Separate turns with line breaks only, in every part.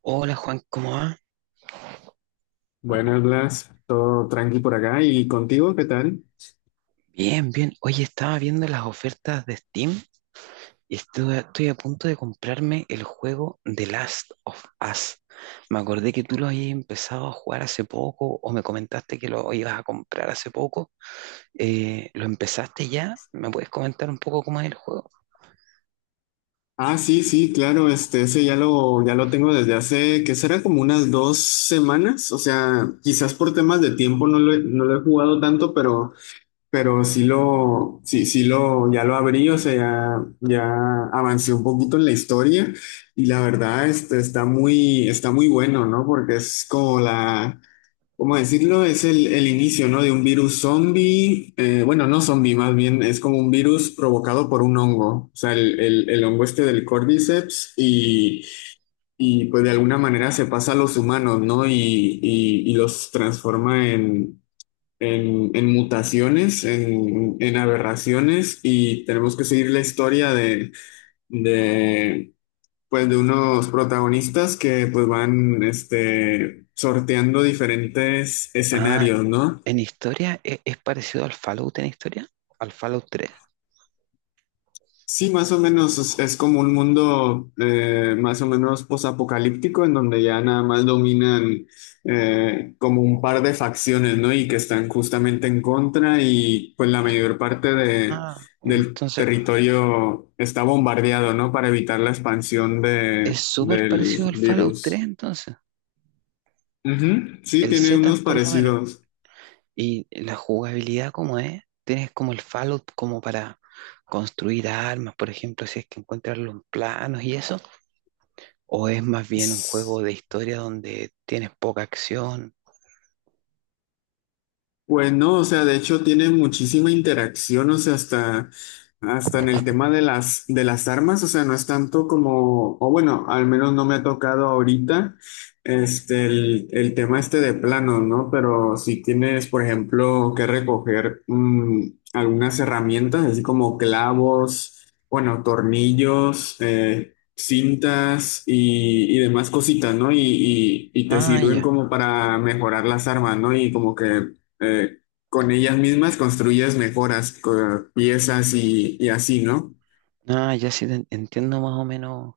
Hola Juan, ¿cómo va?
Buenas, Blas, todo tranqui por acá. ¿Y contigo qué tal?
Bien, bien. Oye, estaba viendo las ofertas de Steam y estoy a punto de comprarme el juego The Last of Us. Me acordé que tú lo habías empezado a jugar hace poco o me comentaste que lo ibas a comprar hace poco. ¿Lo empezaste ya? ¿Me puedes comentar un poco cómo es el juego?
Ah, sí, sí, claro, ese ya lo tengo desde hace, que será como unas 2 semanas. O sea, quizás por temas de tiempo no lo he jugado tanto, pero sí lo, sí, sí lo, ya lo abrí. O sea, ya avancé un poquito en la historia. Y la verdad, está muy bueno, ¿no? Porque es como la... ¿Cómo decirlo? Es el inicio, ¿no? De un virus zombie. Bueno, no zombie, más bien es como un virus provocado por un hongo, o sea, el hongo este del Cordyceps pues de alguna manera se pasa a los humanos, ¿no? Y los transforma en, en mutaciones, en aberraciones, y tenemos que seguir la historia de pues de unos protagonistas que pues van sorteando diferentes
Ah,
escenarios, ¿no?
en historia, es parecido al Fallout en historia, al Fallout tres?
Sí, más o menos es como un mundo, más o menos posapocalíptico, en donde ya nada más dominan, como un par de facciones, ¿no? Y que están justamente en contra, y pues la mayor parte
Ah,
del
entonces
territorio está bombardeado, ¿no? Para evitar la expansión
es súper parecido
del
al Fallout 3,
virus.
entonces.
Ujú, sí,
El
tiene
setup
unos
por lo menos.
parecidos.
¿Y la jugabilidad, como es? Tienes como el Fallout, como para construir armas, por ejemplo, si es que encuentras los planos y eso. ¿O es más bien un juego
Sí,
de historia donde tienes poca acción?
pues no, o sea, de hecho tiene muchísima interacción. O sea, hasta en el tema de las armas, o sea, no es tanto como, o bueno, al menos no me ha tocado ahorita, el tema este de planos, ¿no? Pero si tienes, por ejemplo, que recoger, algunas herramientas, así como clavos, bueno, tornillos, cintas y demás cositas, ¿no? Y te
Ah,
sirven
ya.
como para mejorar las armas, ¿no? Y como que, eh, con ellas mismas construyes mejoras, piezas y así, ¿no?
Ah, ya sí te entiendo más o menos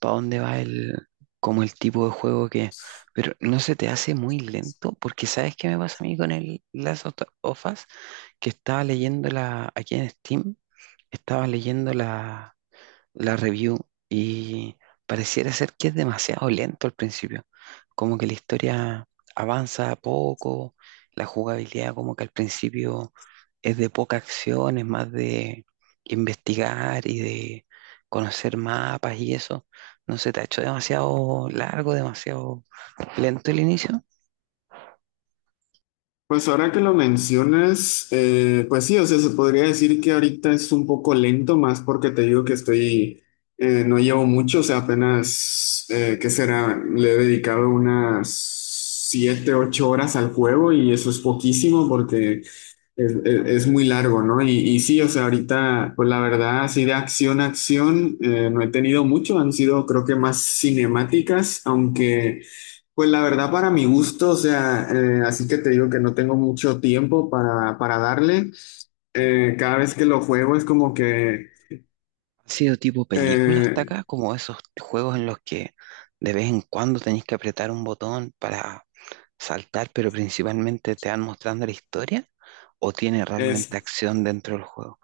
para dónde va el, como el tipo de juego que... Pero ¿no se te hace muy lento? Porque ¿sabes qué me pasa a mí con el Last of Us? Que estaba leyendo la... Aquí en Steam, estaba leyendo la review, y pareciera ser que es demasiado lento al principio. Como que la historia avanza poco, la jugabilidad como que al principio es de poca acción, es más de investigar y de conocer mapas y eso. ¿No se te ha hecho demasiado largo, demasiado lento el inicio?
Pues ahora que lo mencionas, pues sí. O sea, se podría decir que ahorita es un poco lento, más porque te digo que estoy, no llevo mucho. O sea, apenas, ¿qué será? Le he dedicado unas 7, 8 horas al juego, y eso es poquísimo porque es muy largo, ¿no? Y sí, o sea, ahorita, pues la verdad, así de acción a acción, no he tenido mucho, han sido creo que más cinemáticas, aunque... Pues la verdad, para mi gusto, o sea, así que te digo que no tengo mucho tiempo para darle. Cada vez que lo juego es como que,
¿Ha sido tipo película hasta
eh,
acá? Como esos juegos en los que de vez en cuando tenéis que apretar un botón para saltar, pero principalmente te van mostrando la historia, o tiene realmente
es
acción dentro del juego.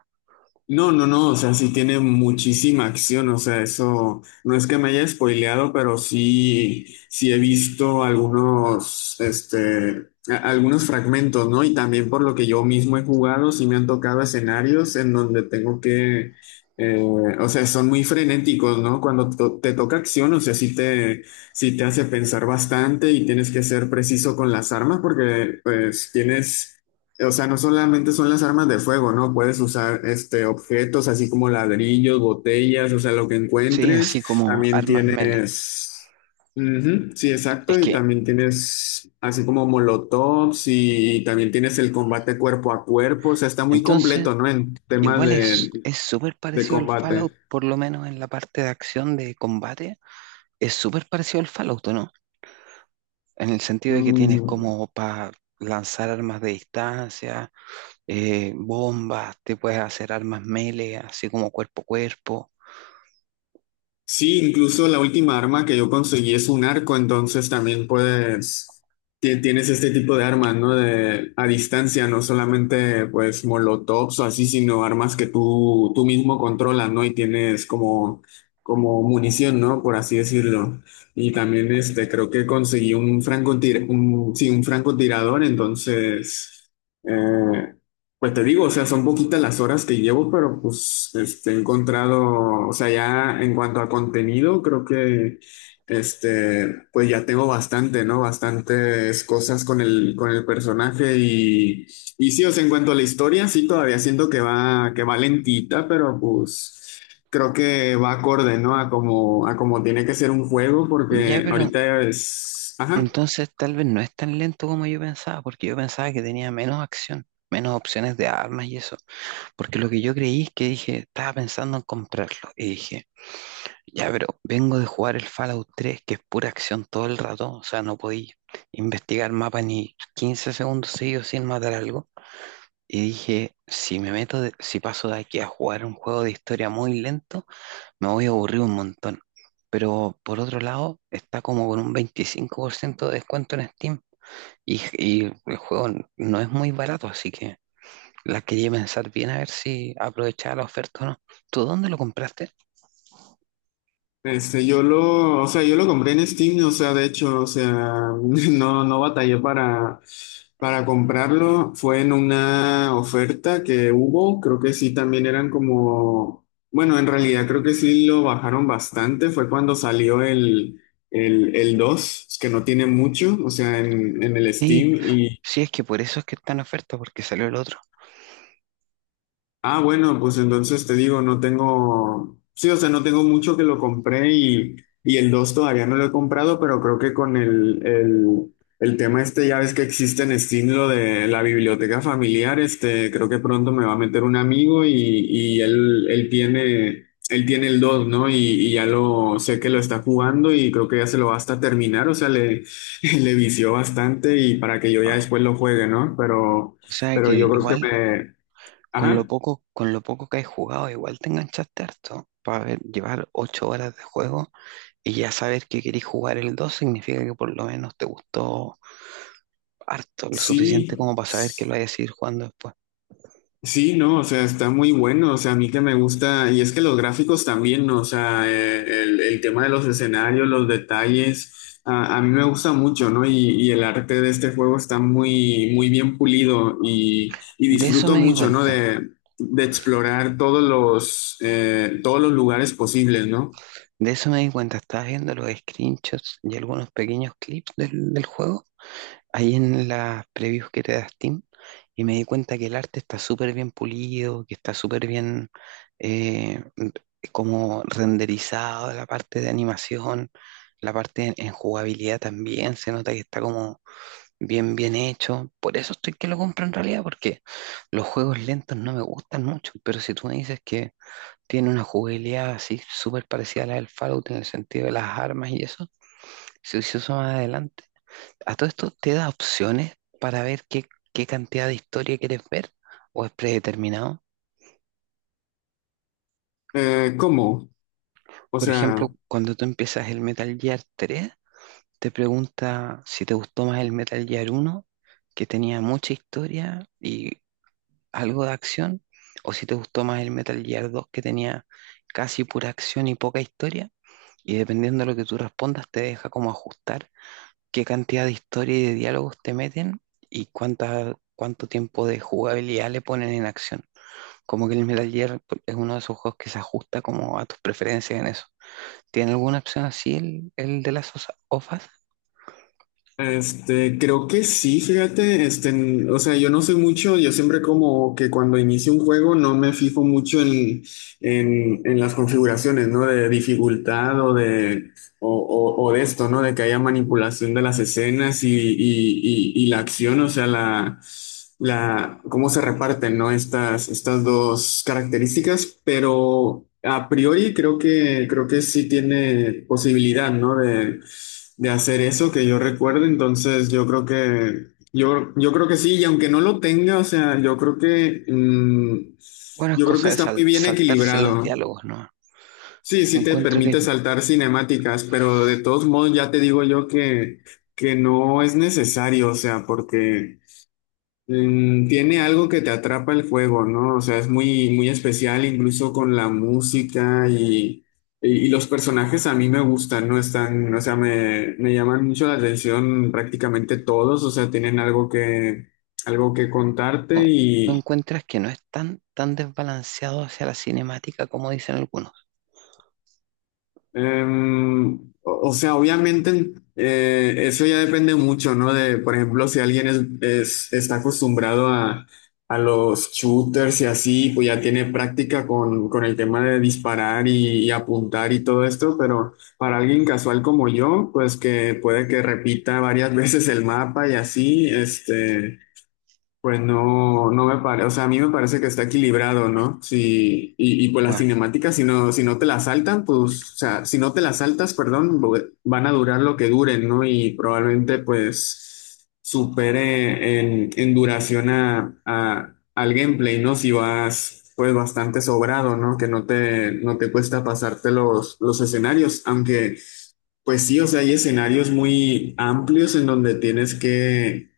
no, no, no. O sea, sí tiene muchísima acción, o sea, eso no es que me haya spoileado, pero sí he visto algunos, algunos fragmentos, ¿no? Y también por lo que yo mismo he jugado, sí me han tocado escenarios en donde tengo que, eh, o sea, son muy frenéticos, ¿no? Cuando te toca acción, o sea, sí te hace pensar bastante, y tienes que ser preciso con las armas porque, pues, tienes. O sea, no solamente son las armas de fuego, ¿no? Puedes usar objetos así como ladrillos, botellas, o sea, lo que
Sí, así
encuentres.
como
También
armas melee.
tienes... Ujú, sí, exacto,
Es
y
que
también tienes así como molotovs y también tienes el combate cuerpo a cuerpo. O sea, está muy
entonces
completo, ¿no? En temas
igual
de,
es súper
de
parecido al
combate.
Fallout, por lo menos en la parte de acción de combate, es súper parecido al Fallout, ¿o no? En el sentido de que tienes
Mm.
como para lanzar armas de distancia, bombas, te puedes hacer armas melee, así como cuerpo a cuerpo.
Sí, incluso la última arma que yo conseguí es un arco. Entonces también puedes, tienes este tipo de armas, ¿no? A distancia, no solamente pues molotovs o así, sino armas que tú mismo controlas, ¿no? Y tienes como munición, ¿no? Por así decirlo. Y también
Ah,
creo que conseguí un francotir, un francotirador, entonces... eh, pues te digo, o sea, son poquitas las horas que llevo, pero pues he encontrado, o sea, ya en cuanto a contenido, creo que pues ya tengo bastante, ¿no? Bastantes cosas con el personaje, y sí, o sea, en cuanto a la historia, sí, todavía siento que va lentita, pero pues creo que va acorde, ¿no? A como tiene que ser un juego,
ya,
porque
pero
ahorita es, ajá.
entonces tal vez no es tan lento como yo pensaba, porque yo pensaba que tenía menos acción, menos opciones de armas y eso. Porque lo que yo creí es que dije, estaba pensando en comprarlo. Y dije, ya, pero vengo de jugar el Fallout 3, que es pura acción todo el rato. O sea, no podía investigar mapa ni 15 segundos seguidos sin matar algo. Y dije, si me meto, si paso de aquí a jugar un juego de historia muy lento, me voy a aburrir un montón. Pero por otro lado, está como con un 25% de descuento en Steam. Y el juego no es muy barato, así que la quería pensar bien a ver si aprovechaba la oferta o no. ¿Tú dónde lo compraste?
Yo lo compré en Steam, o sea, de hecho, o sea, no, no batallé para comprarlo. Fue en una oferta que hubo, creo que sí. También eran como, bueno, en realidad creo que sí lo bajaron bastante. Fue cuando salió el, el dos, que no tiene mucho, o sea, en el
Sí,
Steam.
sí, es que por eso es que está en oferta, porque salió el otro.
Ah, bueno, pues entonces te digo, no tengo, sí, o sea, no tengo mucho que lo compré, y el 2 todavía no lo he comprado. Pero creo que con el, el tema este, ya ves que existe en Steam lo de la biblioteca familiar. Creo que pronto me va a meter un amigo, y él tiene el 2, ¿no? Y sé que lo está jugando, y creo que ya se lo va hasta terminar. O sea, le, le vició bastante, y para que yo ya
Ah,
después lo juegue, ¿no? Pero,
o sea
pero
que
yo creo
igual,
que ajá.
con lo poco que has jugado, igual te enganchaste harto. Para ver, llevar 8 horas de juego y ya saber que querés jugar el 2 significa que por lo menos te gustó harto, lo suficiente como
Sí,
para saber que lo vayas a seguir jugando después.
sí, no, o sea, está muy bueno. O sea, a mí que me gusta. Y es que los gráficos también, ¿no? O sea, el tema de los escenarios, los detalles, a mí me gusta mucho, ¿no? Y el arte de este juego está muy, muy bien pulido, y
De eso
disfruto
me di
mucho, ¿no?
cuenta.
De explorar todos los lugares posibles, ¿no?
De eso me di cuenta, estaba viendo los screenshots y algunos pequeños clips del juego, ahí en las previews que te da Steam, y me di cuenta que el arte está súper bien pulido, que está súper bien, eh, como renderizado, la parte de animación, la parte en jugabilidad también. Se nota que está como bien, bien hecho. Por eso estoy que lo compro en realidad, porque los juegos lentos no me gustan mucho, pero si tú me dices que tiene una jugabilidad así súper parecida a la del Fallout en el sentido de las armas y eso. Si se hizo más adelante. A todo esto, ¿te da opciones para ver qué, qué cantidad de historia quieres ver, o es predeterminado?
¿Cómo? O
Por
sea...
ejemplo, cuando tú empiezas el Metal Gear 3, te pregunta si te gustó más el Metal Gear 1, que tenía mucha historia y algo de acción, o si te gustó más el Metal Gear 2, que tenía casi pura acción y poca historia. Y dependiendo de lo que tú respondas, te deja como ajustar qué cantidad de historia y de diálogos te meten y cuánta, cuánto tiempo de jugabilidad le ponen en acción. Como que el Metal Gear es uno de esos juegos que se ajusta como a tus preferencias en eso. ¿Tiene alguna opción así el de las OFAS?
Creo que sí, fíjate, o sea, yo no sé mucho. Yo siempre, como que cuando inicio un juego, no me fijo mucho en, en las configuraciones, ¿no? De dificultad, o de esto, ¿no? De que haya manipulación de las escenas y la acción. O sea, cómo se reparten, ¿no? Estas dos características. Pero a priori creo que sí tiene posibilidad, ¿no? De hacer eso, que yo recuerdo. Entonces yo creo que sí, y aunque no lo tenga, o sea, yo creo que, mm,
Bueno, es
yo creo que
cosa de
está muy bien
saltarse los
equilibrado.
diálogos, ¿no?
Sí,
Se
sí te
encuentro que es-
permite saltar cinemáticas, pero de todos modos ya te digo yo que no es necesario. O sea, porque tiene algo que te atrapa el juego, ¿no? O sea, es muy, muy especial, incluso con la música y los personajes a mí me gustan, ¿no? Están, o sea, me llaman mucho la atención prácticamente todos. O sea, tienen algo que contarte.
tú, tú encuentras que no es tan, tan desbalanceado hacia la cinemática como dicen algunos.
Em, o sea, obviamente, eso ya depende mucho, ¿no? De, por ejemplo, si alguien es, está acostumbrado a los shooters y así, pues ya tiene práctica con el tema de disparar y apuntar y todo esto. Pero para alguien casual como yo, pues que puede que repita varias veces el mapa y así. Pues no, no me parece. O sea, a mí me parece que está equilibrado, ¿no? Sí, y pues las
Bueno,
cinemáticas, si no te las saltan, pues, o sea, si no te las saltas, perdón, van a durar lo que duren, ¿no? Y probablemente, pues, supere en duración al gameplay, ¿no? Si vas, pues, bastante sobrado, ¿no? Que no te cuesta pasarte los escenarios, aunque... Pues sí, o sea, hay escenarios muy amplios en donde tienes que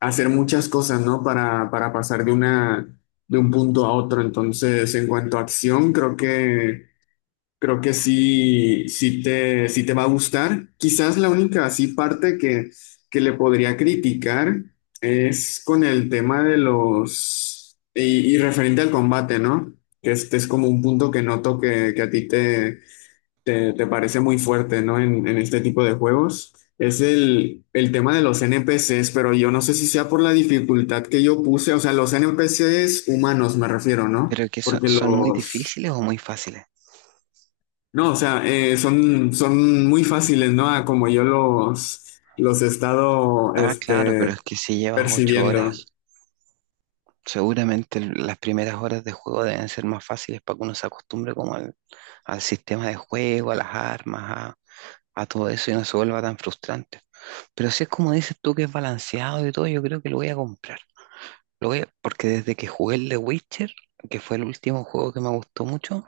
hacer muchas cosas, ¿no? Para pasar de una, de un punto a otro. Entonces, en cuanto a acción, creo que sí, sí te va a gustar. Quizás la única así parte que le podría criticar es con el tema de los, y referente al combate, ¿no? Que este es como un punto que noto que a ti te parece muy fuerte, ¿no? En este tipo de juegos. Es el tema de los NPCs, pero yo no sé si sea por la dificultad que yo puse, o sea, los NPCs humanos me refiero, ¿no?
pero que ¿son,
Porque
son muy
los...
difíciles o muy fáciles?
No, o sea, son muy fáciles, ¿no? A como yo los he estado
Ah, claro, pero es que si llevas 8 horas,
percibiendo.
seguramente las primeras horas de juego deben ser más fáciles para que uno se acostumbre como al, al sistema de juego, a las armas, a todo eso y no se vuelva tan frustrante. Pero si es como dices tú que es balanceado y todo, yo creo que lo voy a comprar. Porque desde que jugué el The Witcher, que fue el último juego que me gustó mucho,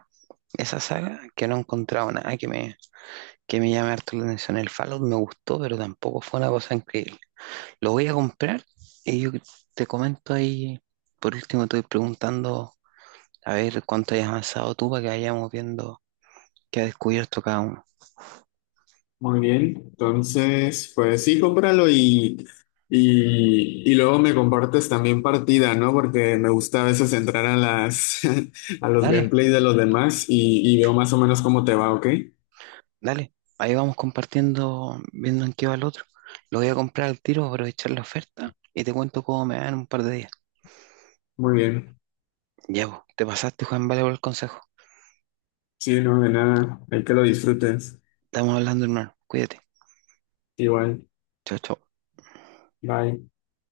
esa saga, que no he encontrado nada que me, que me llame harto la atención. El Fallout me gustó, pero tampoco fue una cosa increíble. Lo voy a comprar y yo te comento ahí. Por último, estoy preguntando a ver cuánto hayas avanzado tú para que vayamos viendo qué ha descubierto cada uno.
Muy bien, entonces, pues sí, cómpralo, y luego me compartes también partida, ¿no? Porque me gusta a veces entrar a las a los
Dale,
gameplays de los demás, y veo más o menos cómo te va, ¿ok?
dale. Ahí vamos compartiendo, viendo en qué va el otro. Lo voy a comprar al tiro, aprovechar la oferta y te cuento cómo me va en un par de días.
Muy bien.
Ya, vos, te pasaste, Juan, vale por el consejo.
Sí, no, de nada. Hay que lo disfrutes.
Estamos hablando, hermano. Cuídate.
Igual.
Chao, chao.
Bye.